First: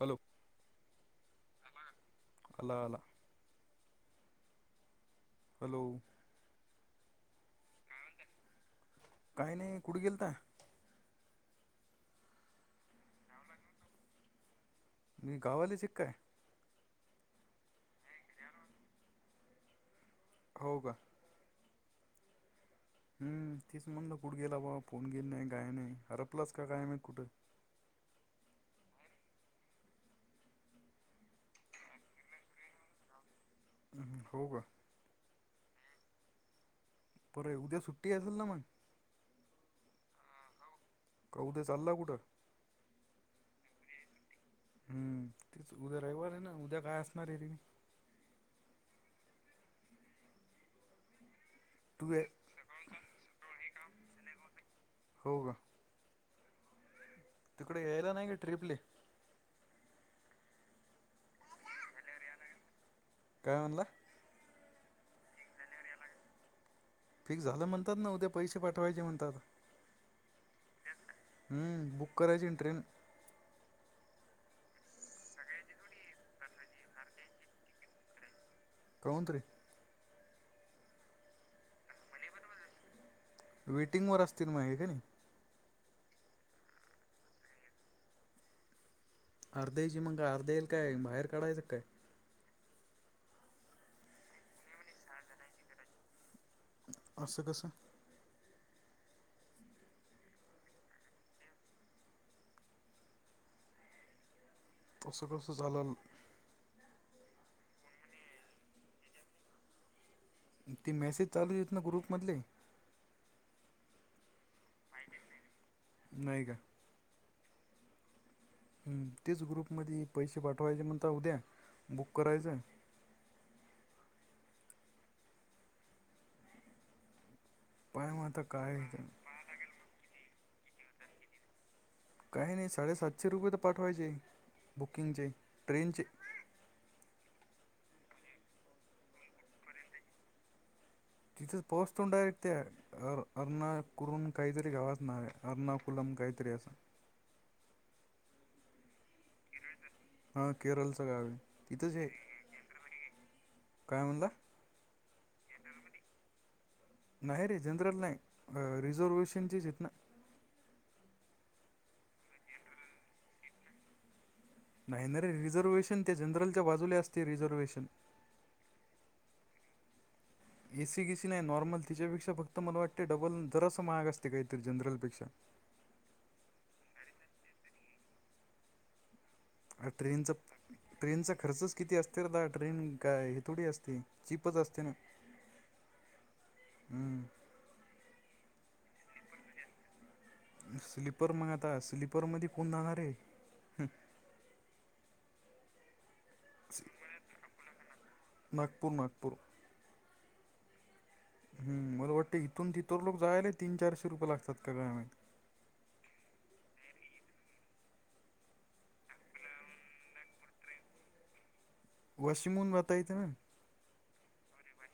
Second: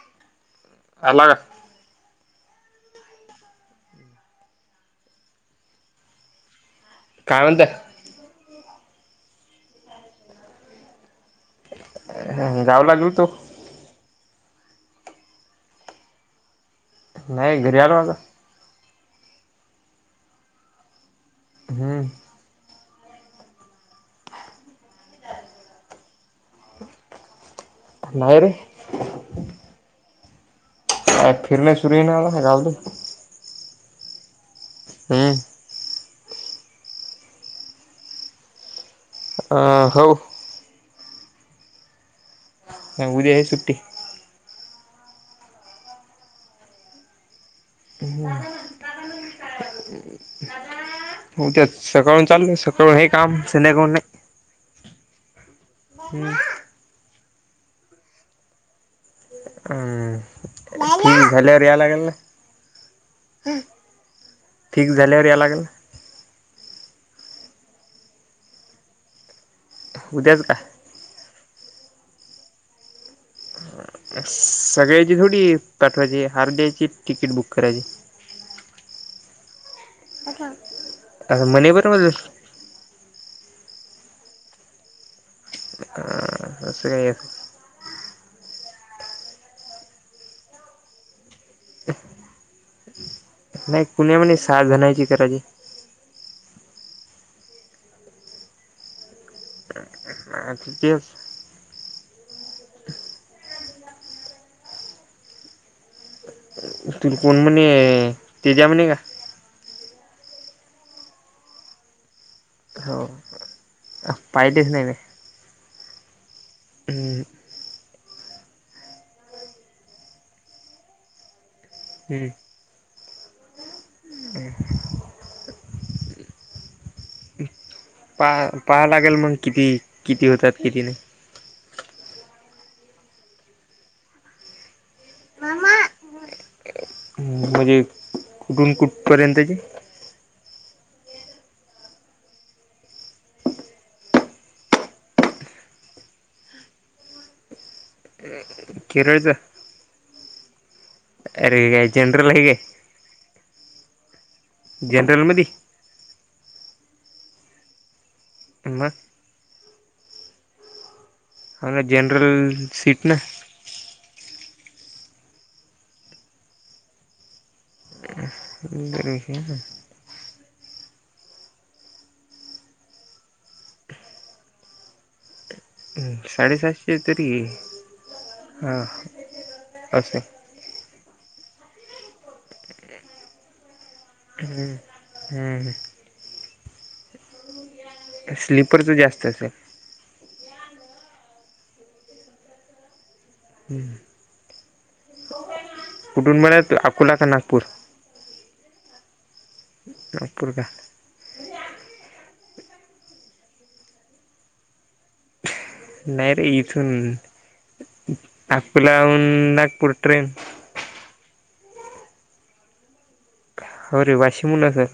Hello. अला काय. अला आला. हॅलो. काय म्हणत. काही नाही कुठे गेलता. गावला गेलतो. मी गावालेच एका आहे. नाही घरी आलो ना आता. घरी आलो. हो का. हम्. हम्म तीच म्हणल कुठ गेला बाबा फोन गेले नाही गाय नाही अर प्लस कायम माहित कुठं. नाहीय रे. अ फिरणे सुरू ये नाही आला गालू. हो का. हम्. पर उद्या सुट्टी असेल ना मग. अ हो. क कुठे चाललं कुठं. नाही उद्या आहे सुट्टी. हम्म तेच उद्या रविवार आहे ना उद्या काय असणार आहे ते. हो. हो त्या तू सकाळून चाल सकाळून हे काम संध्याकाळी नाही. नाही म [unintelligible] हो का. हम्म. तिकडे यायला नाही काी ट्र्रीपले. हम्. ठी झाल्यावर या लागल ना. काय म्हनला. ठीक झाल्यावर या लागेल ना. फिक्स झालं म्हणतात ना उद्या पैसे पाठवायचे म्हणतात. उद्याच का हम्म बुक करायची ना ट्रेन सगळ्याची थोडी पाठवायची हर ्याची तिकीट बुक करायची. कोणत रे. अचा अस म्हणे बर. वेटिंग वर असतील मा हे का नाही. [inaudible] अस काय. अर्ध्यायची मग का अर्ध येईल काय बाहेर काढायचं काय? नाही कण्या म्ह साथ जनायची करायची असं कसं. ह अ् तेस पुसकोसस झालून. तु कोण म्हणे तेजा म्हणे का. ती मेसेज चालू येत ना ग्रुप मधले.. हो. पाहितीच नाही नाही. नाहीय का. [inaudible] तेच ग्रुपमध्ये पैसे पाठवायचे म्हणता उद्या बुक हम्म करायचं. पाय मग आता पाहा काय पहावं ते. लागेल मग किती किती होतात किती नाही. काही नाही साडेसातशे रुपये तर पाठवायचे बुकिंगचे ट्रेनचे म्हणजे कुठून कुठपर्यंतची तिथच पोस्तडारक् त्या अ अर्णा कुरून काहीतरी गावात नाव अर्णाकुलम काहीतरी असं. केरळच हा केरळचं गाव आहे अरे काय तिथंच आहे. जनरल काय कायलला. जनरलमध्ये. नाही रे जनरल नाही मग रिझर्वेशनचीचित ना. हंग जनरल सीट न नाही नाही रे रिझर्ववेहेशन ते जनरलच्या बाजूला असते रिझर्वे्हेशन. ठी एसी गिसी नाही नॉर्मल तिच्यापेक्षा फक्त मला वाटतें डबल जरासं महाग असते काहीतरी जनरलपेक्षा साडेसातशे तरी हां अ ट्रेनचा ट्रेनचा खर्चच किती असते र द ट्रेन काय ह थोडी असते. चीपच हम्म असते हम्म. हम् स्लीपरच जास्त असेल.. स्लीपर मग आता स्लीपरमध्ये कोण जाणार आहे. हम्म. कुठून म्हणा अकोला का नागपूर नागपूर नागपूर. नाग पुर का हम मला वाटतं इथून तिथर लोक जायला तीन चारशे रुपये लागतात का ग नाही रे इथून अकोलाून नागपूर ट्रेन वशिमून बता येत ना. रे वाशी मुखं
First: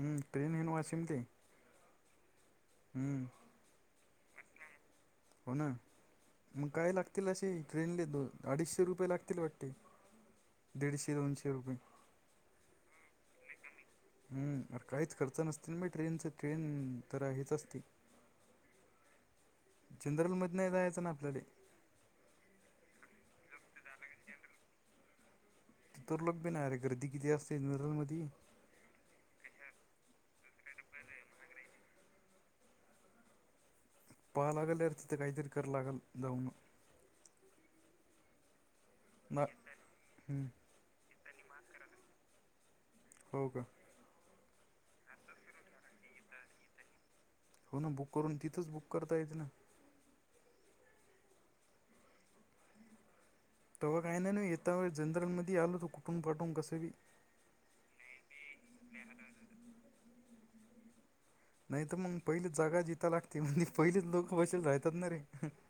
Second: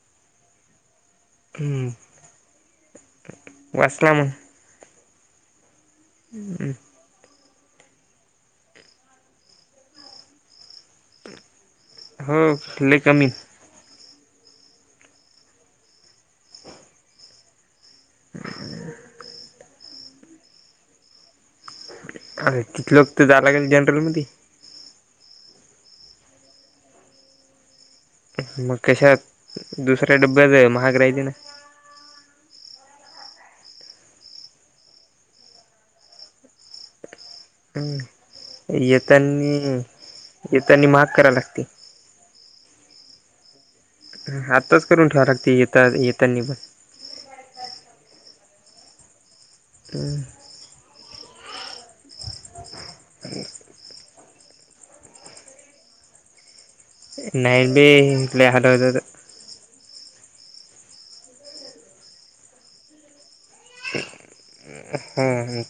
हम्म. ट्रेन येनवा सेम ते हम्म. हम्म. यासला मग. हो ना, मग हम्म. काय लागतील असे ट्रेनले दो अडीचशे रुपये लागतील वाटते. दीडशे दोनशे रुपये. [unintelligible] कमी हम्म. अर काहीच खर्च नसतील ना म ट्रेनच, ट्रेन तर हेच असते. [unintelligible] जनरल मधन नाही जायचं ना आपल्याले. अरे किती लोक तर जायला लागेल. जनरल मध्ये, ति तर लोक बी नाही रे गर्दी किती असते. जनरल मधी, मग कशात, दुसऱ्या डब्यात अ.. महाग राहायचे ना. पाहावं लागल यार तिथं, काहीतरी करा लागल जाऊन. हम्म.. ना येतानी हम्म येतानी महाग करावी लागते. हो कां. आताच करून ठेवाव लागती. येेत येतानी पण, हो ना बुक करून, तिथंच बुक करता येतं ना. अ.. तेव्हा काही नाही येता व जनरल मध्ये, आलो त कुठून पाठवून कसं बी. नाही बी ली हाटवतात. नाही तर मग पहिली जागा जिथं लागते, म्हणे पहिलेच लोक बसेल राह ह.. ह..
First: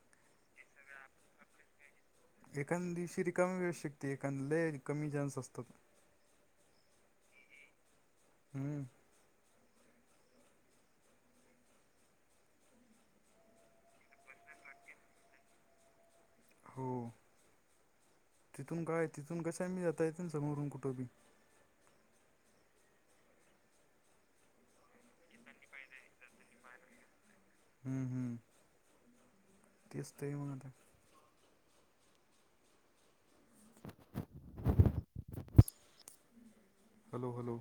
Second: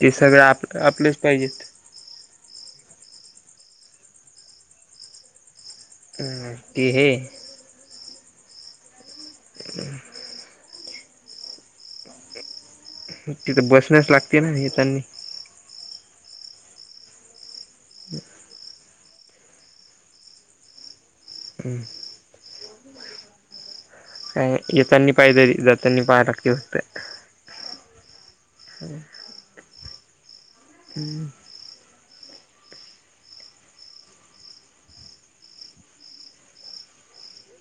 ते सगळ आप आपलेच पाहिजेत. एखान दिवशी रिकामी वेळ शकते, एखादला कमी चान्स असतात. हम.. ते हे. हम्म. [unintelligible] तिथं बसण्यास लागते, ना येतांनी. हो, तिथून काय तिथून कस आहे. मी जाता येत ना समोरून कुठं बी. हं. का येेतानी पाहि तरी जातानी, पा लागते वाटते. हम.. हम् तेस ते आहे मग आता. हम्. Hello hello.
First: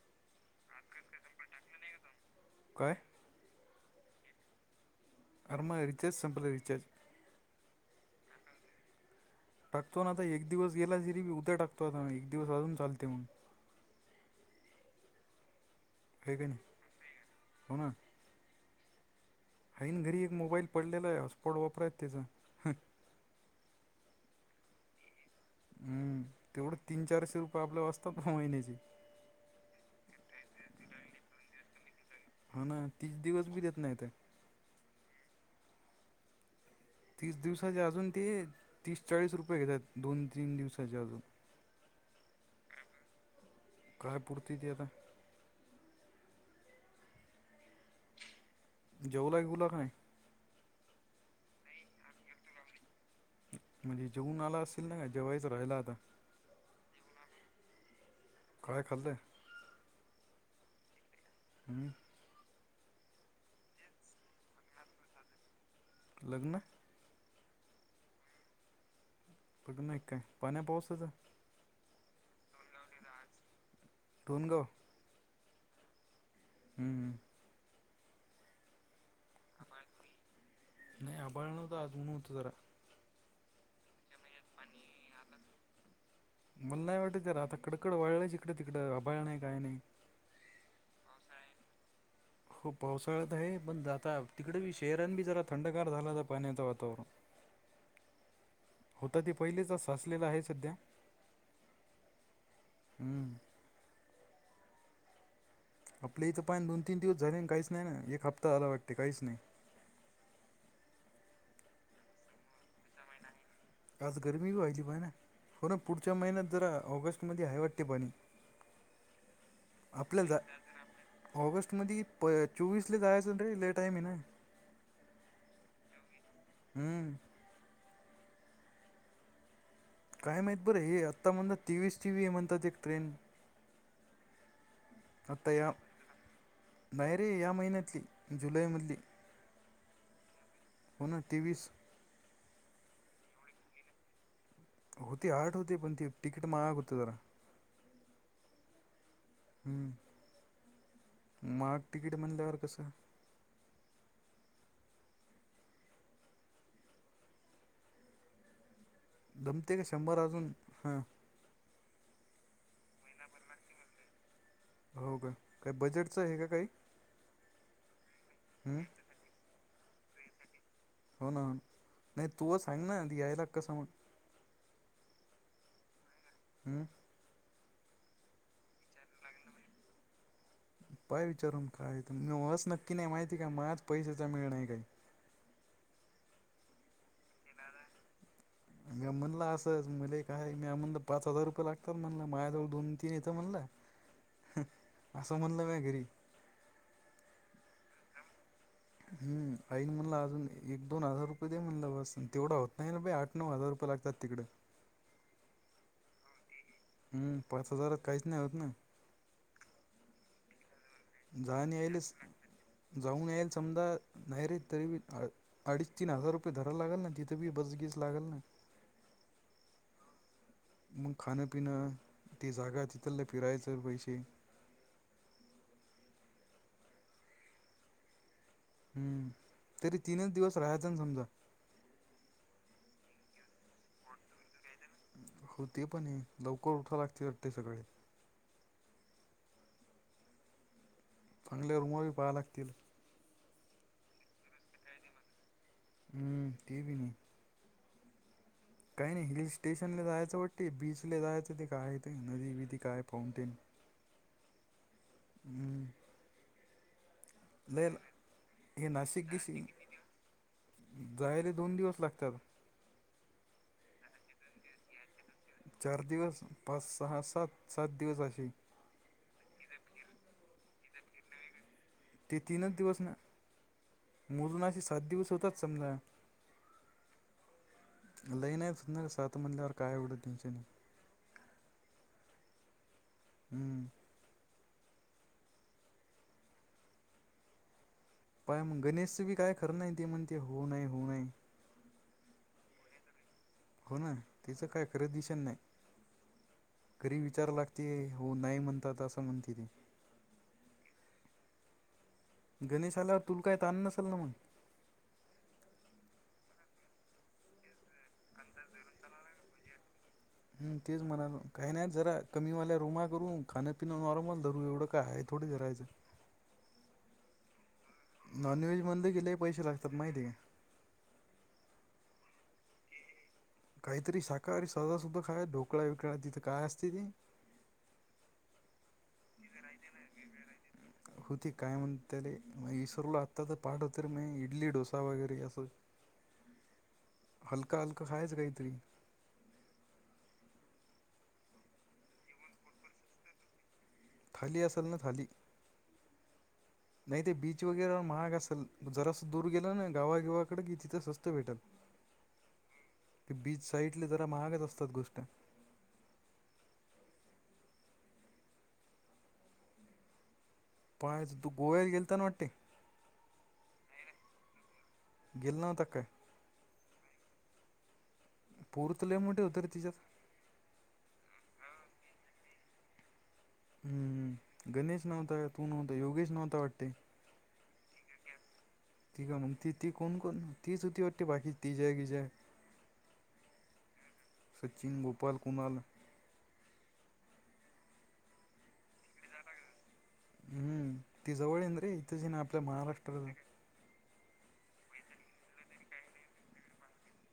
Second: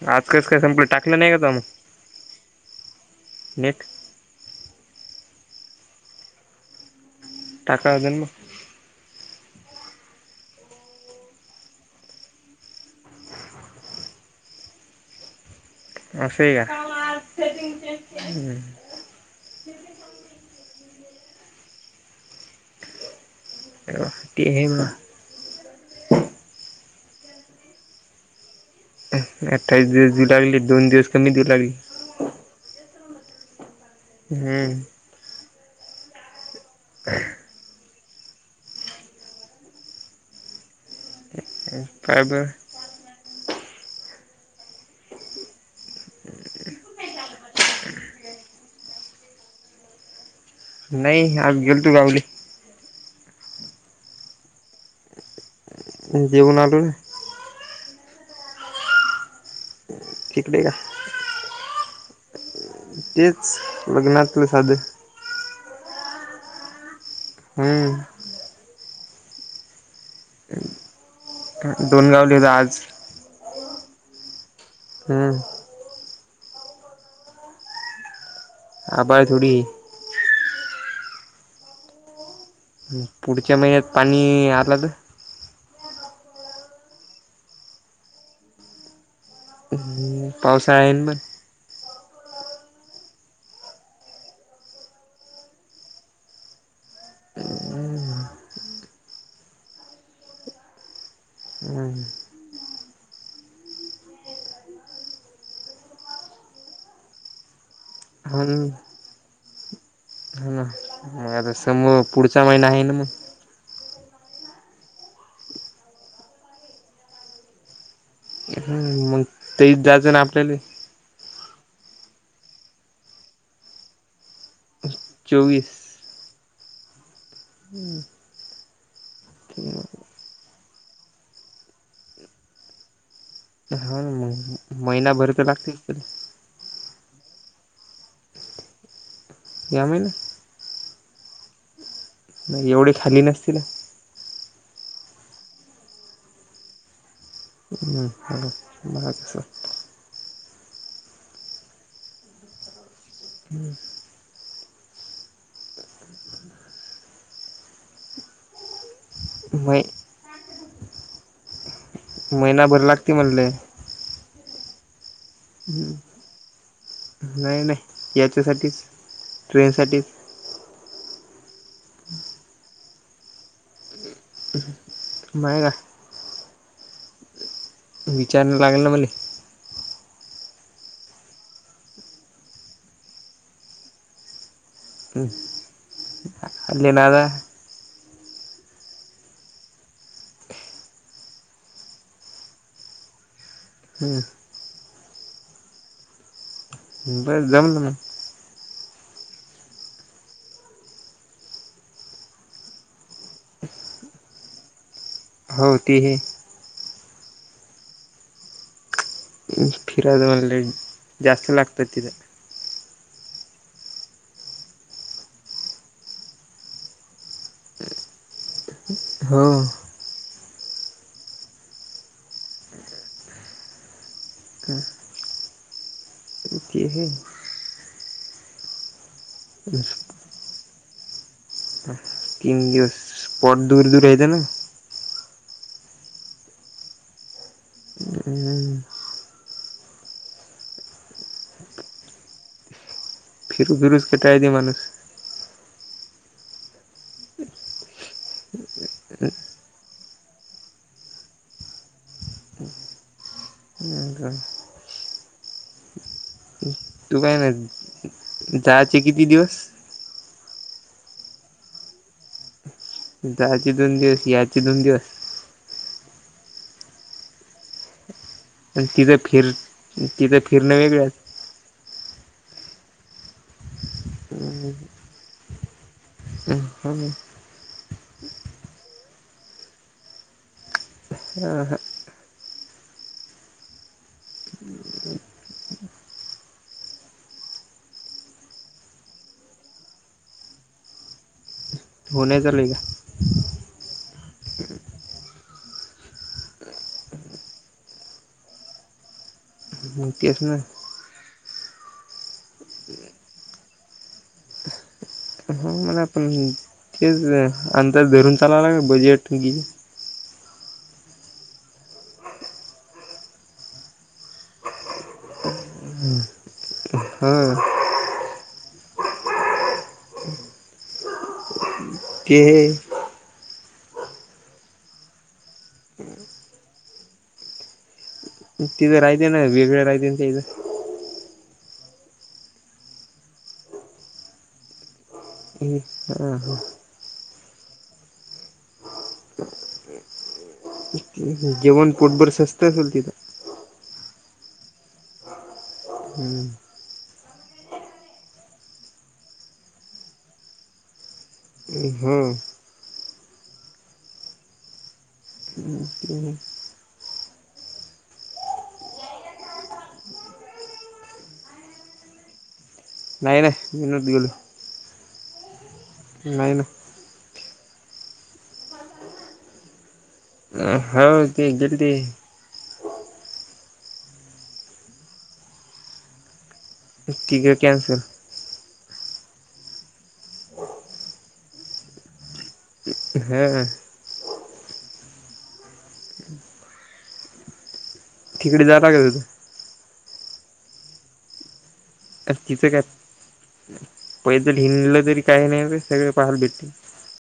आज कस काय संपलं, टाकलं नाही का तवा मग. काय. नेट. अरमा रिचार्ज संपला रिचार्ज. टाकाव [unintelligible] टाकतो ना आता एक दिवस गेला जरी, उद्या टाकतो आ एक दिवस अजून चालते मग. आहे का नाही असे का हम्म. हाईन घरी एक मोबाईल पडलेला आहे, हॉस स्पॉट वापरयाच तेज. ते हे मग. हम्म, तेवढं तीन चारशे रुपये आपल वाजतात महिन्याची. अठ्ठावीस दिवस देऊ लागली, दोन दिवस कमी देऊ लागली. हो ना, तीस दिवस बी देत नाही ते. हम्म. तीस दिवसाचे अजून ते, तीस चाळीस रुपये घेतात दोन तीन दिवसाचे अजून. काय ब. काय, पुरती ते आता. जेवला बिवला नाय. नाही आम्ही गेलतो गावाले. म्हणजे जेऊन आला असेल ना, का जेवायच राहिलात? जेऊन आलो ना. खाय खाल्लय? इकडे या. हम. तेच लग्नातलं साध लग्न? हम्म. पुढ नाही काय पाण्या पावसाचं? डोंबिवलीला आज कोणगो? [unintelligible] हम्म. हम्म. आबारी आहे थोडी. नाही आबाळ नवत आज, ऊन होतं जरा. पुढच्या महिन्यात. पाणी [unintelligible] पाण आला आलं. मला नाही वाटत तर आता कडकड वळलं आहे इिकडे तिकडं, अभाळ नाही काय नाही. तर पावसाळा आहे म हो पावसाळ्यात आहे, पण जाता तिकडे बी शहरन बी जरा थंडगार झाला तर पाण्याचं वातावरण. हम. कुठं ते पहिलीचच साचलेल आहे सध्या, पण हम्म. आपले इथं पान दोन तीन दिवस झाले काहीच नाही ना, एक हप्ता झाला वाटते काहीच नाही. हन मग [unintelligible] पुढचा महिना आहे ना मग. आज गरमी होऊ राहिली होना, पण पुढच्या महिन्यात जरा ऑगस्ट मध्ये आहे वाटते पाणी. हम म. आपल्या ऑगस्ट मदि चोवीस ला जायचं रे, ले टाईम आहे ना? चोवीस. हम्म. हम्म. काय माहीत बरं हे आत्ता म्हण, तेवीसची बी हाय हे म्हणतात एक ट्रेन. हा ना मग महिना भर तर लागते. नाहीयरीे या महिन्यातली जुलैमधली. या महिन्यात? पुन तेवीस नाही एवढे खाली नसतील ना. होती आठ होती पण ते तिकीट महाग होत जरा. ह बालाे सर [unintelligible] हम्, महाग तिकीट म्हणल्यावर कसं? हम्म. दमते मै का शंभर अजून, हा. महिनाभर लागते म्हणले. हो का, काय बजेटचं आहे का काही? नाही नाही याच्यासाठीच हम्म ट्रेनसाठीच. हो ना नाही तू अ सांग ना, यायला कस मग? नाय का? हम्म. विचारयला लागेल ना मले. पाय विचारून, काय ते. मी वस नक्की नाही, माहिती काय. माह्याच पैशाचा मेळ नाही काय. ह [unintelligible] दादा. म्या म्हणला असंच, मले काय म्या म्हणलं, पाच हजार रुपये लागतात. म्हणलं, माझ्याजवळ दोन -तीन येतं म्हणलं. हम्म. ह, असं म्हणलं म्या, घरी. बर जमलं मग. हम्. आईन म्हणला, अजून एक -दोन हजार रुपये दे. म्हणलं, बस तेवढा होत नाही ना बे आठ नऊ हजार रुपय लागत्यात, तिकडं. हो, ती ही हम. पाच हजारात, काईच नाही होत ना. फिरायचं मनल, जास्ती जाऊन लागतात यायलेच तिथं. जाऊन यायचं. समजा, नाही री तरी बी आ अडीच- तीन हजार रुपये धराव लागेल ना. तिथं बी, बस गीस लागल ना. हो. मग खाणं- पिणं. ती जागा, तिथल फिरायचं पैसे. अ हं. हम्म. तरी तीनच दिवस, राहायचं ना समजा. तीन दिवस. स्पॉट दूर- दूर यत ना. [unintelligible] हो ते पणय. लवकर उठाव लागते वाटते, सगळे. हम्म. आणल्यावर मुवी पाहा लागतील. फिरु दि [unintelligible] [unintelligible] हम्म, ते बी नाही. काही नाही, हिल स्टेशनले जायाचं वाटते. बीचले जायाचं. ते काय ते, नदी बिधी, काय फाउंटेन. ह. हम्म. तू काय लय [unintelligible] हे जायाचे किती दिवस? जायले, दोन दिवस लागतात. जायचे दोन दिवस, याचे दोन दिवस. चार दिवस. पाच, सहा, सात. सात दिवस अशी. अन् तिथं फिर, तिथं फिरणं वेगळच. [unintelligible] ते तीनच दिवस ना. मोजून असे सात दिवस होतात, समजा. लई नाही न. सात म्हणल्यावर, काय एवढं टेन्शनय. ह, ह. हम्म. पाय मग, गणेशचं बी काय खरं नाही. ते म्हणते हो, नाही. हो, नाही. हो, नाही चालूय का? हो ना. तीचं काय, खरंच दिशन नाही. घरी विचाराव लागते. हो, नाही म्हणतात. असं म्हणती ते हो, तेच ना. गणेश आल्यावर, तुल काय ताण नसेल ना, मग. हा मला पण, तेच अंदाज धरून चालावं लाग, बजेट गिजे हम्, तेच म्हणालो. काही नाही जरा, कमीवाल्या रुमा करू. खाणं -पिणं नॉर्मल धरू. एवढं काय. थोडीच रहायचं. [inaudible] ह. नॉनव्हेज मनलं की, लय पैसे लागतात. माहितीय का? ते य. काहीतरी शाकाहारी सज सुद्धा खा ढोकळ्या विकळ्या तिथे काय असते ते तिथं राहते ना वेगळे राहते तेथं होती काय म्हण त्याले म इसरूला आत्ता तर पाठवत म इडली डोसा वगैरे अस ह हा ह हलका हलका खायच काहीतरी जेवण पोटभर शस्त असेल तिथं खाली असेल ना थाली हम्म नाही ते बीच वगैरे महाग असेल जरासं दूर गेलं ना गावागिवाकडे की तिथं स्वत भेटेल हा ते बीच साईटले जरा महागच असतात गोष्ट हम् ह पण तू गोव्यात गेलताना वाटते नाही नाही दनत गलो गिल् तक नाही ना पूर्तले मोठे होतर तिच्यात होा ते गल्दी हम्म् गणेश नव्हता तू नव्हता योगेश नव्हता वाटते कक कॅनसल ती का मग ती ती कोण कोण तीचती वाटते बाकी ती जे की जय हा सचिन गोपाल कुणाल ठिकडी जाला का तथ हम्म ती जवळ येन रे इथे जी ना आपल्या महाराष्ट्रला पहि जरी हिडलं तरी काही नाही सगळ पाहाल भेटे